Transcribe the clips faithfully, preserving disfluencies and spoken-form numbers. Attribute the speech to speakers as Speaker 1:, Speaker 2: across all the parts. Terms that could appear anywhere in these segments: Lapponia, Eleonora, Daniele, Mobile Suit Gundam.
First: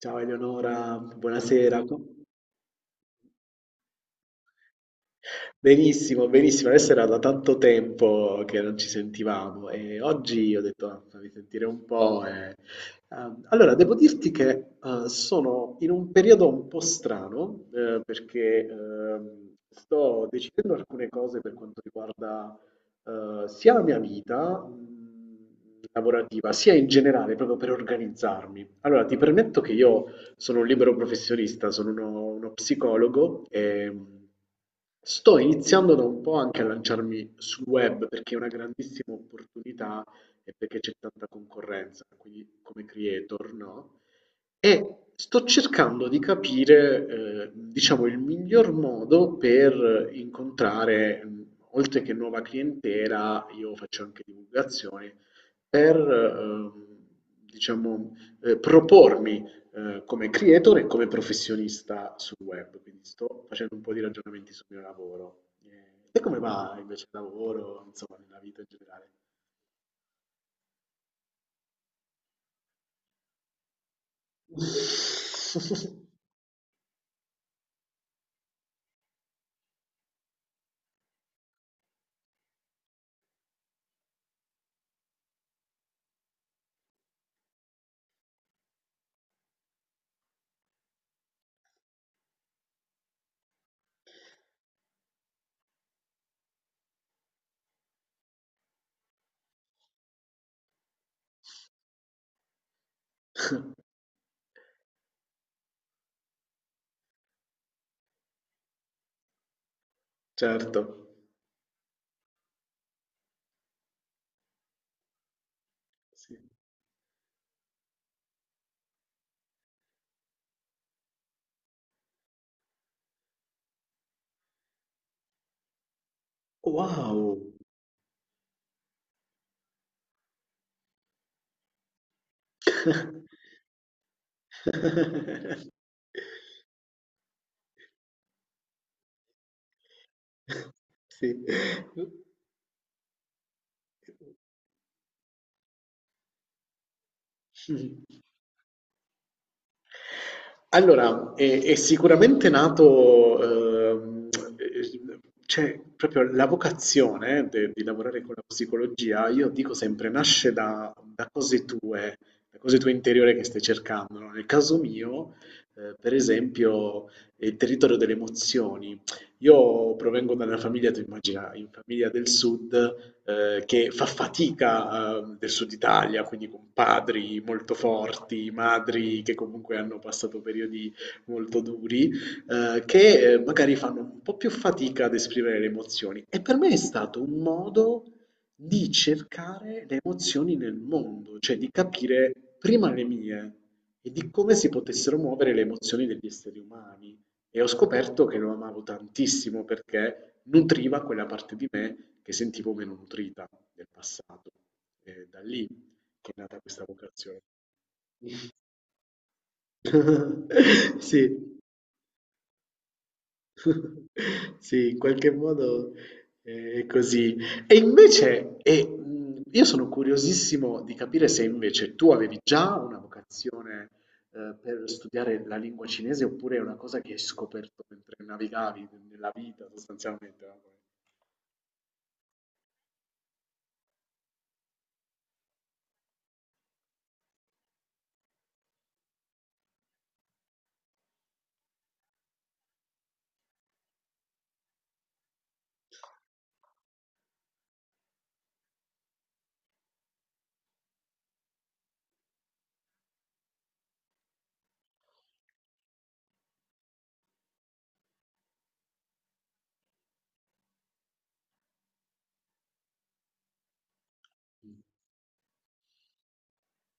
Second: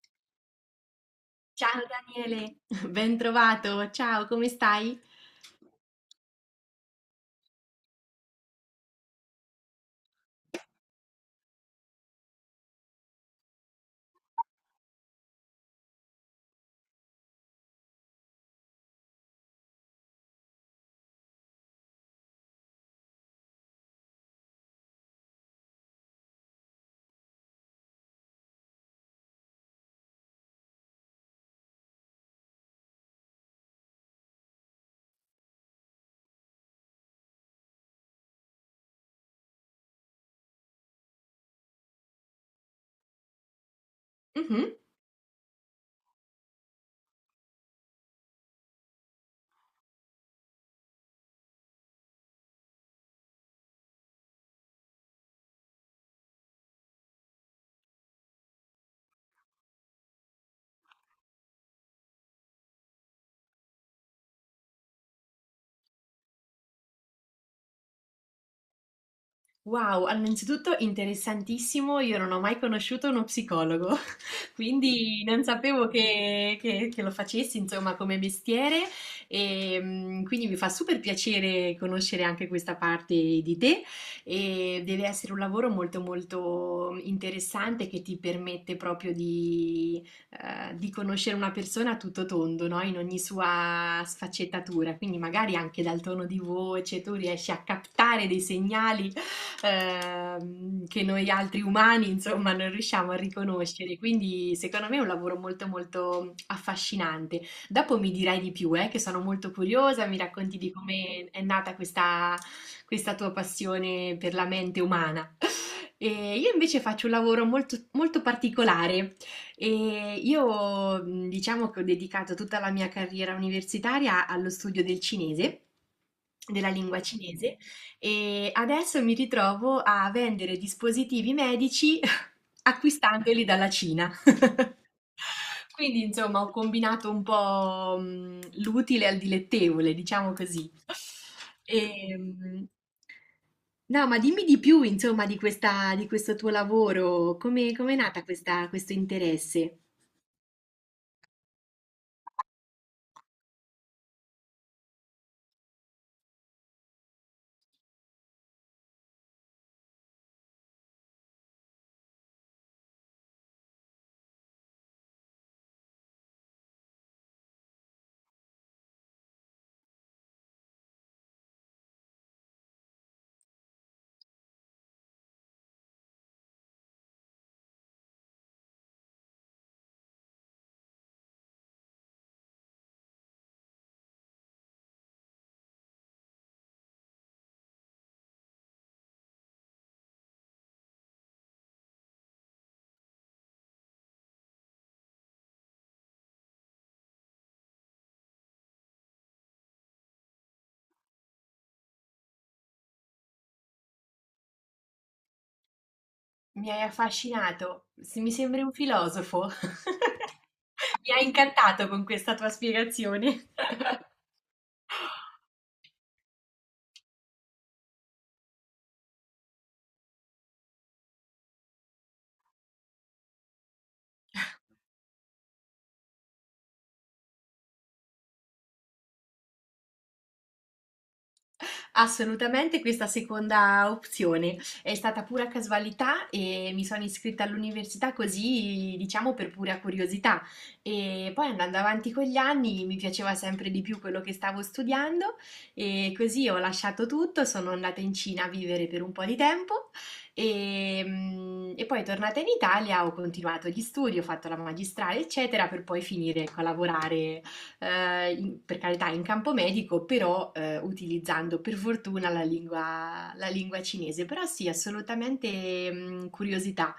Speaker 1: Ciao Eleonora,
Speaker 2: Ciao
Speaker 1: buonasera. Com-
Speaker 2: Daniele, ben trovato, ciao, come stai?
Speaker 1: Benissimo, benissimo. Adesso era da tanto tempo che non ci sentivamo e oggi ho detto, ah, fammi sentire un po'. e- Ehm, Allora, devo dirti che eh, sono in un periodo un po' strano, eh, perché ehm, sto decidendo alcune cose per quanto riguarda eh, sia la mia vita, mh, lavorativa, sia in generale, proprio per organizzarmi. Allora, ti permetto che io sono un libero professionista, sono uno, uno psicologo e sto iniziando da un po' anche a lanciarmi sul web perché è una grandissima opportunità e perché c'è tanta concorrenza, quindi come creator, no?
Speaker 2: Mhm.
Speaker 1: E sto cercando di capire, eh, diciamo, il miglior modo per incontrare, mh, oltre che nuova clientela, io faccio anche divulgazione, per, ehm, diciamo, eh, propormi, eh, come creator e come professionista sul web. Quindi sto facendo un po' di ragionamenti sul mio lavoro. Eh, te come va invece il lavoro, insomma, nella vita in generale?
Speaker 2: Wow, allora, innanzitutto interessantissimo, io non ho mai conosciuto uno psicologo, quindi non sapevo che, che- che lo facessi, insomma, come mestiere e mm, quindi mi fa super piacere conoscere anche questa parte di te e deve essere un lavoro molto molto interessante che ti permette proprio di, eh, di conoscere una persona a tutto tondo, no? In ogni sua sfaccettatura, quindi magari anche dal tono di voce tu riesci a captare dei segnali ehm, che noi altri umani, insomma, non riusciamo a riconoscere. Quindi, secondo me è un lavoro molto, molto affascinante. Dopo mi dirai di più, eh, che sono molto curiosa, mi racconti di
Speaker 1: Certo.
Speaker 2: come è nata questa, questa tua passione per la mente umana.
Speaker 1: Sì.
Speaker 2: E io invece faccio un lavoro molto, molto particolare e io mh, diciamo che ho dedicato tutta la mia carriera universitaria allo studio del cinese, della lingua
Speaker 1: Wow!
Speaker 2: cinese e adesso mi ritrovo a vendere dispositivi medici acquistandoli dalla Cina. Quindi insomma ho combinato un po', mhmm, l'utile al dilettevole, diciamo così.
Speaker 1: Sì. Mh.
Speaker 2: Ehm no, ma dimmi di più insomma di questa di questo tuo lavoro, come com'è nata questa questo interesse?
Speaker 1: Allora, è è sicuramente nato, ehm, ehm, cioè proprio la vocazione de di lavorare con la psicologia, io dico sempre, nasce da da cose tue, da cose tue interiore che stai cercando, no, nel caso mio, ehm, per esempio, è il territorio delle emozioni. Io provengo da una famiglia, tu immagina, in famiglia del sud, eh, che fa fatica, eh, del sud Italia, quindi con padri molto forti, madri che comunque hanno passato periodi molto duri, eh, che, eh, magari fanno un po' più fatica ad esprimere le emozioni. E per me è stato un modo di cercare le emozioni nel mondo, cioè di capire prima le mie e di come si potessero muovere le emozioni degli esseri umani. E ho scoperto che lo amavo tantissimo perché nutriva quella parte di me che sentivo meno nutrita nel passato. E da lì che è nata
Speaker 2: Mi hai
Speaker 1: questa vocazione.
Speaker 2: affascinato, se mi sembri un filosofo. Mi
Speaker 1: Sì.
Speaker 2: hai incantato con questa tua spiegazione.
Speaker 1: Sì, in qualche modo eh, è così. E invece, e, mh, io sono curiosissimo di capire se invece tu avevi già una vocazione eh, per studiare la lingua cinese, oppure è una cosa che hai scoperto mentre navigavi nella vita sostanzialmente.
Speaker 2: Assolutamente questa seconda opzione. È stata pura casualità e mi sono iscritta all'università così, diciamo, per pura curiosità. E poi andando avanti con gli anni mi piaceva sempre di più quello che stavo studiando e così ho lasciato tutto, sono andata in Cina a vivere per un po' di tempo e, mm, e poi tornata in Italia ho continuato gli studi, ho fatto la magistrale, eccetera, per poi finire, ecco, a lavorare eh, in- per carità in campo medico, però eh, utilizzando per fortuna la lingua, la lingua cinese. Però sì,
Speaker 1: No?
Speaker 2: assolutamente mh, curiosità.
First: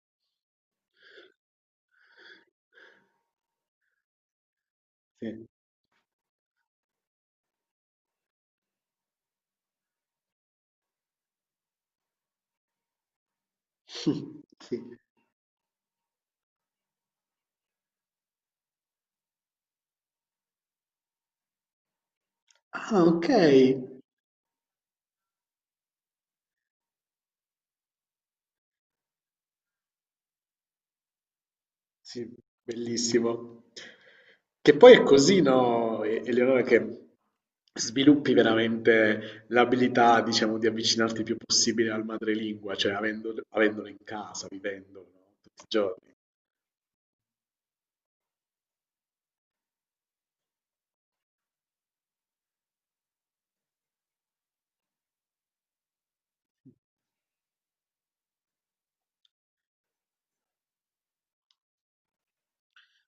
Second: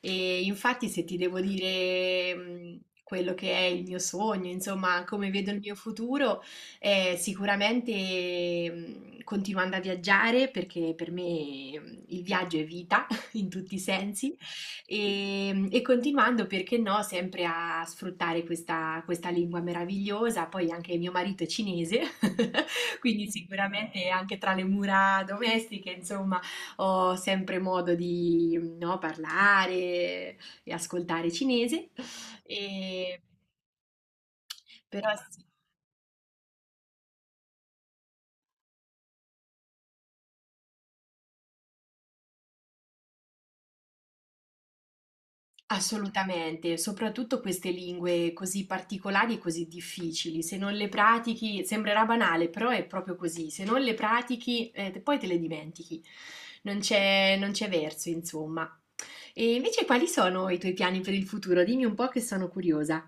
Speaker 2: E infatti se ti devo dire mh, quello che è il mio sogno, insomma, come
Speaker 1: Sì.
Speaker 2: vedo il mio futuro, eh, sicuramente mh, continuando a viaggiare, perché per me mh, il viaggio è vita in tutti i sensi.
Speaker 1: Sì.
Speaker 2: E, e continuando, perché no, sempre a sfruttare questa, questa lingua meravigliosa. Poi anche mio marito è cinese,
Speaker 1: Ah,
Speaker 2: quindi
Speaker 1: okay.
Speaker 2: sicuramente anche tra le mura domestiche, insomma, ho sempre modo di, no, parlare e ascoltare cinese.
Speaker 1: Sì,
Speaker 2: E,
Speaker 1: bellissimo. Che poi è
Speaker 2: però
Speaker 1: così,
Speaker 2: sì.
Speaker 1: no, E- Eleonora, che sviluppi veramente l'abilità, diciamo, di avvicinarti il più possibile al madrelingua, cioè avendo- avendolo in casa, vivendolo, no, tutti i giorni.
Speaker 2: Assolutamente, soprattutto queste lingue così particolari e così difficili, se non le pratichi, sembrerà banale, però è proprio così, se non le pratichi, eh, te- poi te le dimentichi, non c'è non c'è verso, insomma. E invece quali sono i tuoi piani per il futuro? Dimmi un po' che sono curiosa.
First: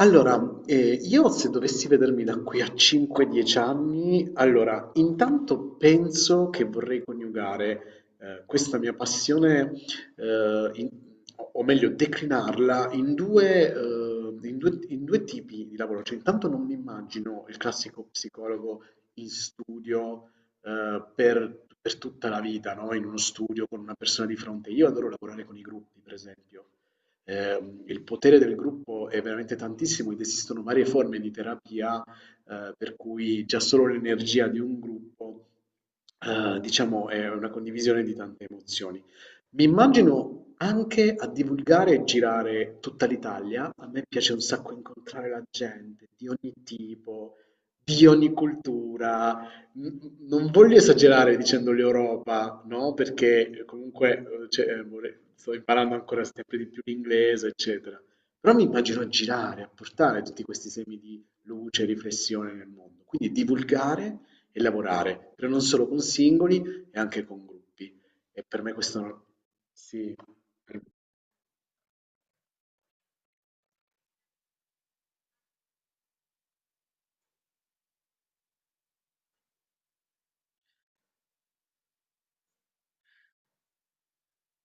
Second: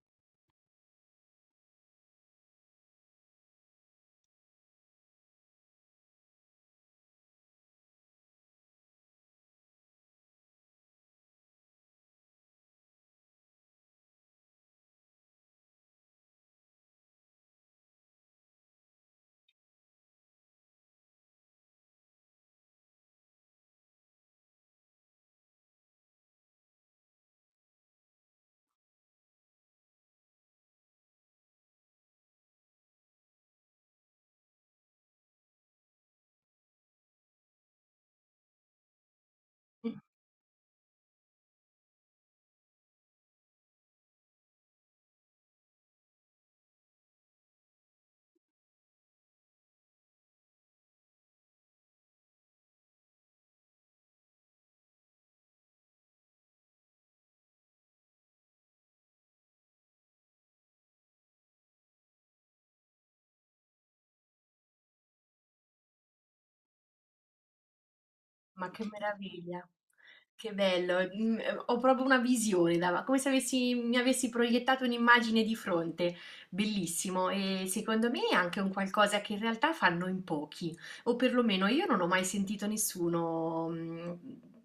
Speaker 1: Allora, ehm, io, se dovessi vedermi da qui a cinque, dieci anni, allora intanto penso che vorrei coniugare, ehm, questa mia passione, ehm, in o o meglio declinarla in due, ehm, in due in due tipi di lavoro. Cioè intanto non mi immagino il classico psicologo in studio, ehm, per per tutta la vita, no, in uno studio con una persona di fronte. Io adoro lavorare con i gruppi, per esempio. Ehm, il potere del gruppo è veramente tantissimo ed esistono varie forme di terapia, eh, per cui già solo l'energia di un gruppo, eh, diciamo, è una condivisione di tante emozioni. Mi immagino anche a divulgare e girare tutta l'Italia. A me piace un sacco incontrare la gente di ogni tipo, di ogni cultura. N- Non voglio esagerare dicendo l'Europa, no? Perché comunque, eh, cioè, eh, vorrei- sto imparando ancora sempre di più l'inglese, eccetera. Però mi immagino a girare, a portare tutti questi semi di luce e riflessione nel mondo. Quindi divulgare e lavorare, però non solo con singoli e anche con gruppi. E per
Speaker 2: Ma
Speaker 1: me
Speaker 2: che
Speaker 1: questo
Speaker 2: meraviglia,
Speaker 1: sì,
Speaker 2: che
Speaker 1: per-
Speaker 2: bello. Mm, eh, ho proprio una visione, dava- come se avessi- mi avessi proiettato un'immagine di fronte. Bellissimo e secondo me è anche un qualcosa che in realtà fanno in pochi, o perlomeno io non ho mai sentito nessuno mm,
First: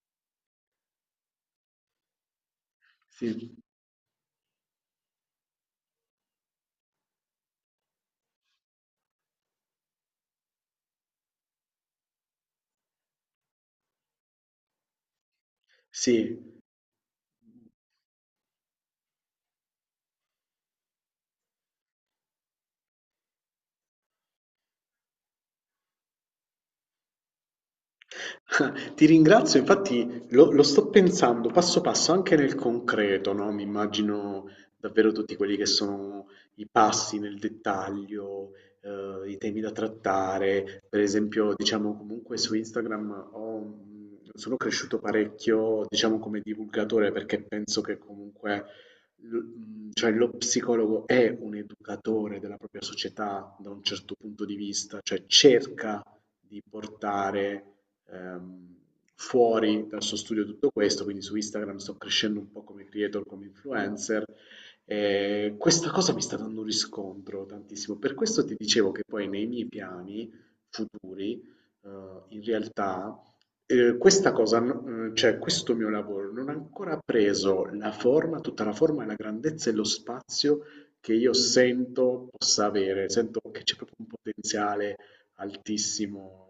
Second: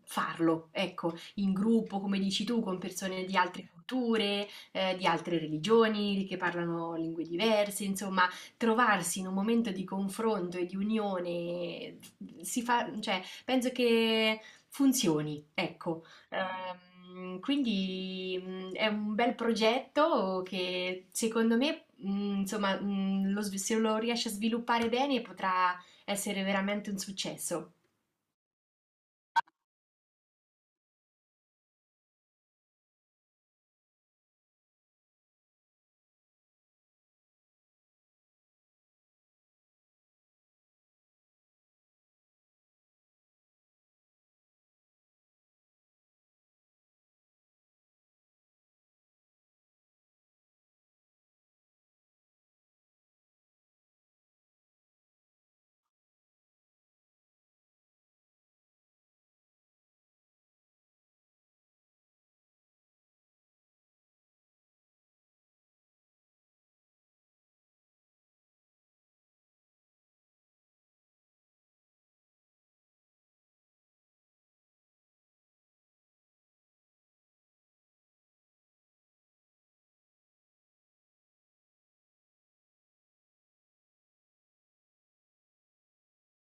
Speaker 2: farlo, ecco, in gruppo, come dici tu, con persone di
Speaker 1: sì,
Speaker 2: altre culture, eh, di altre religioni, che parlano lingue diverse, insomma, trovarsi in un momento di confronto e di unione mm, si fa, cioè, penso che funzioni, ecco.
Speaker 1: sì.
Speaker 2: Ehm, quindi mh, è un bel progetto che secondo me, mh, insomma, mh, lo svi- se lo riesce a sviluppare bene potrà essere veramente un successo.
Speaker 1: Ti ringrazio, infatti lo, lo sto pensando passo passo anche nel concreto, no? Mi immagino davvero tutti quelli che sono i passi nel dettaglio, eh, i temi da trattare. Per esempio, diciamo, comunque su Instagram ho- mh, sono cresciuto parecchio, diciamo come divulgatore, perché penso che comunque, l- mh, cioè, lo psicologo è un educatore della propria società da un certo punto di vista, cioè cerca di portare ehm, fuori dal suo studio tutto questo, quindi su Instagram sto crescendo un po' come creator, come influencer. E questa cosa mi sta dando un riscontro tantissimo. Per questo ti dicevo che poi nei miei piani futuri, eh, in realtà, eh, questa cosa, n- eh, cioè questo mio lavoro non ha ancora preso la forma, tutta la forma e la grandezza e lo spazio che io sento possa avere. Sento che c'è proprio un potenziale altissimo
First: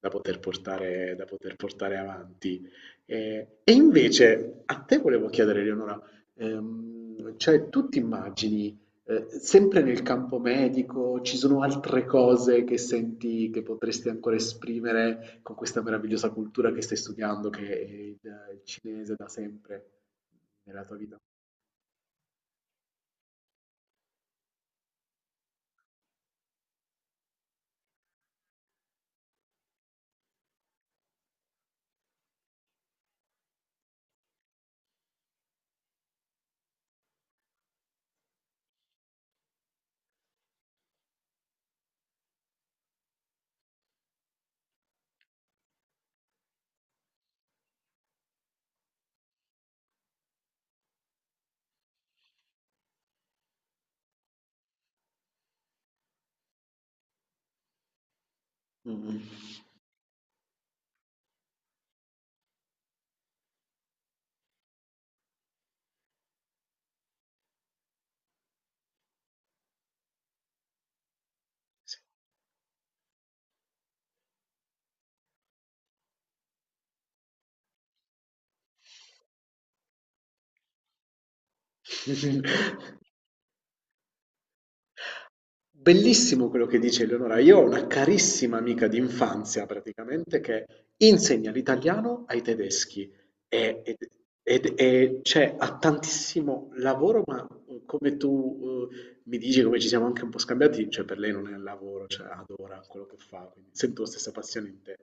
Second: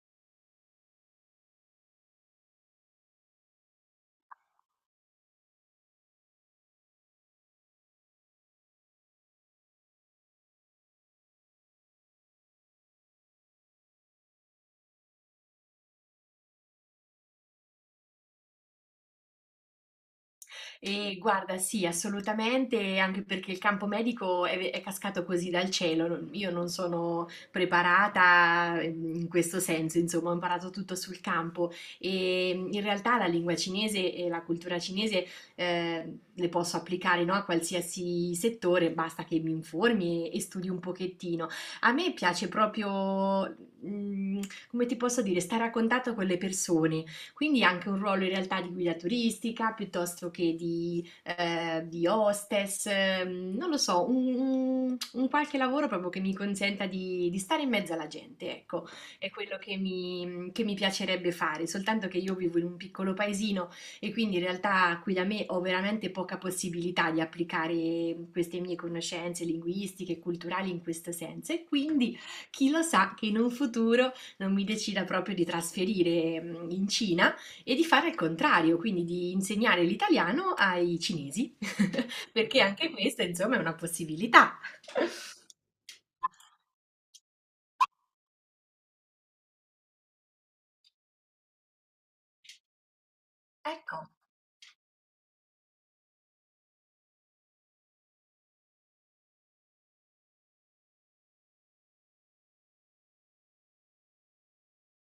Speaker 1: da poter portare, da poter portare avanti. Eh, E, invece a te volevo chiedere, Leonora, ehm, cioè tu ti immagini eh, sempre nel campo medico, ci sono altre cose che senti che potresti ancora esprimere con questa meravigliosa cultura che stai studiando, che è il, il cinese da sempre nella tua
Speaker 2: E
Speaker 1: vita?
Speaker 2: guarda, sì, assolutamente, anche perché il campo medico è, è cascato così dal cielo. non- Io non sono preparata ehm, in questo senso, insomma, ho imparato tutto sul campo e in realtà la lingua cinese e la cultura cinese eh, le posso applicare, no, a qualsiasi settore, basta che mi informi e, e studi un pochettino. A me piace proprio, mm, come ti posso dire, stare a contatto con le persone, quindi anche un ruolo in realtà di guida turistica piuttosto che di, eh, di hostess, ehm, non lo so, un, un- un qualche lavoro proprio che mi consenta di, di stare in mezzo alla gente, ecco,
Speaker 1: Mm.
Speaker 2: è quello che mi, che mi piacerebbe fare, soltanto che io vivo in un piccolo paesino e quindi in realtà qui da me ho veramente poca possibilità di applicare queste mie conoscenze linguistiche e culturali in questo senso e quindi chi lo sa che in un futuro non mi decida proprio di trasferire mh, in Cina e di fare il contrario, quindi di insegnare l'italiano ai cinesi,
Speaker 1: Sì.
Speaker 2: perché anche questa, insomma, è una possibilità.
Speaker 1: Bellissimo quello che dice Eleonora. Io ho una carissima amica di infanzia praticamente che insegna l'italiano ai tedeschi e,
Speaker 2: Ecco.
Speaker 1: ed- ed- e c'è ha tantissimo lavoro, ma, eh, come tu, eh, mi dici, come ci siamo anche un po' scambiati, cioè per lei non è lavoro, cioè adora quello che fa, quindi sento la stessa passione in te.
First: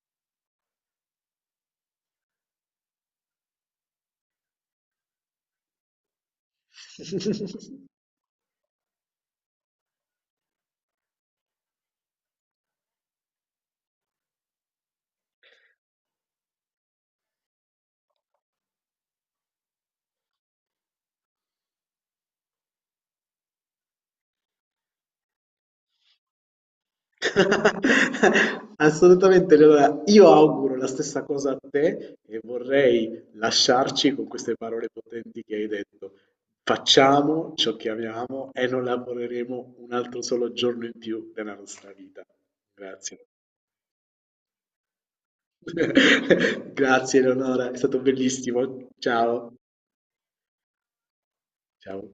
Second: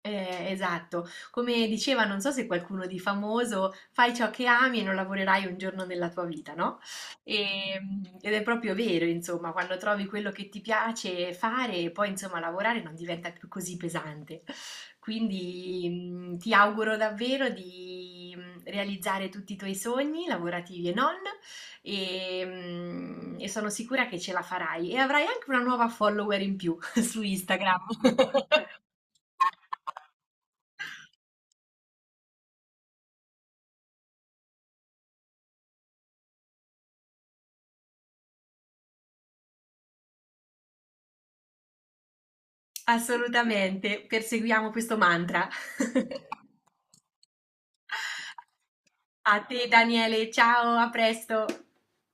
Speaker 2: Eh, esatto, come diceva, non so se qualcuno di famoso, fai ciò che ami e non lavorerai un giorno nella tua vita, no? E, ed è proprio vero, insomma, quando trovi quello che ti piace fare, poi insomma lavorare non diventa più così pesante. Quindi mm, ti auguro davvero di mm, realizzare tutti i tuoi sogni, lavorativi e non, e, mm, e sono sicura che ce la farai e avrai anche una nuova follower in più su Instagram.
Speaker 1: Assolutamente, Leonora. Io auguro la stessa cosa a te e vorrei lasciarci con queste parole potenti che hai detto. Facciamo ciò che amiamo e non lavoreremo un altro solo giorno in più della nostra vita. Grazie.
Speaker 2: Assolutamente, perseguiamo questo mantra.
Speaker 1: Grazie, Leonora, è stato bellissimo.
Speaker 2: A
Speaker 1: Ciao.
Speaker 2: te Daniele, ciao, a presto.
Speaker 1: Ciao.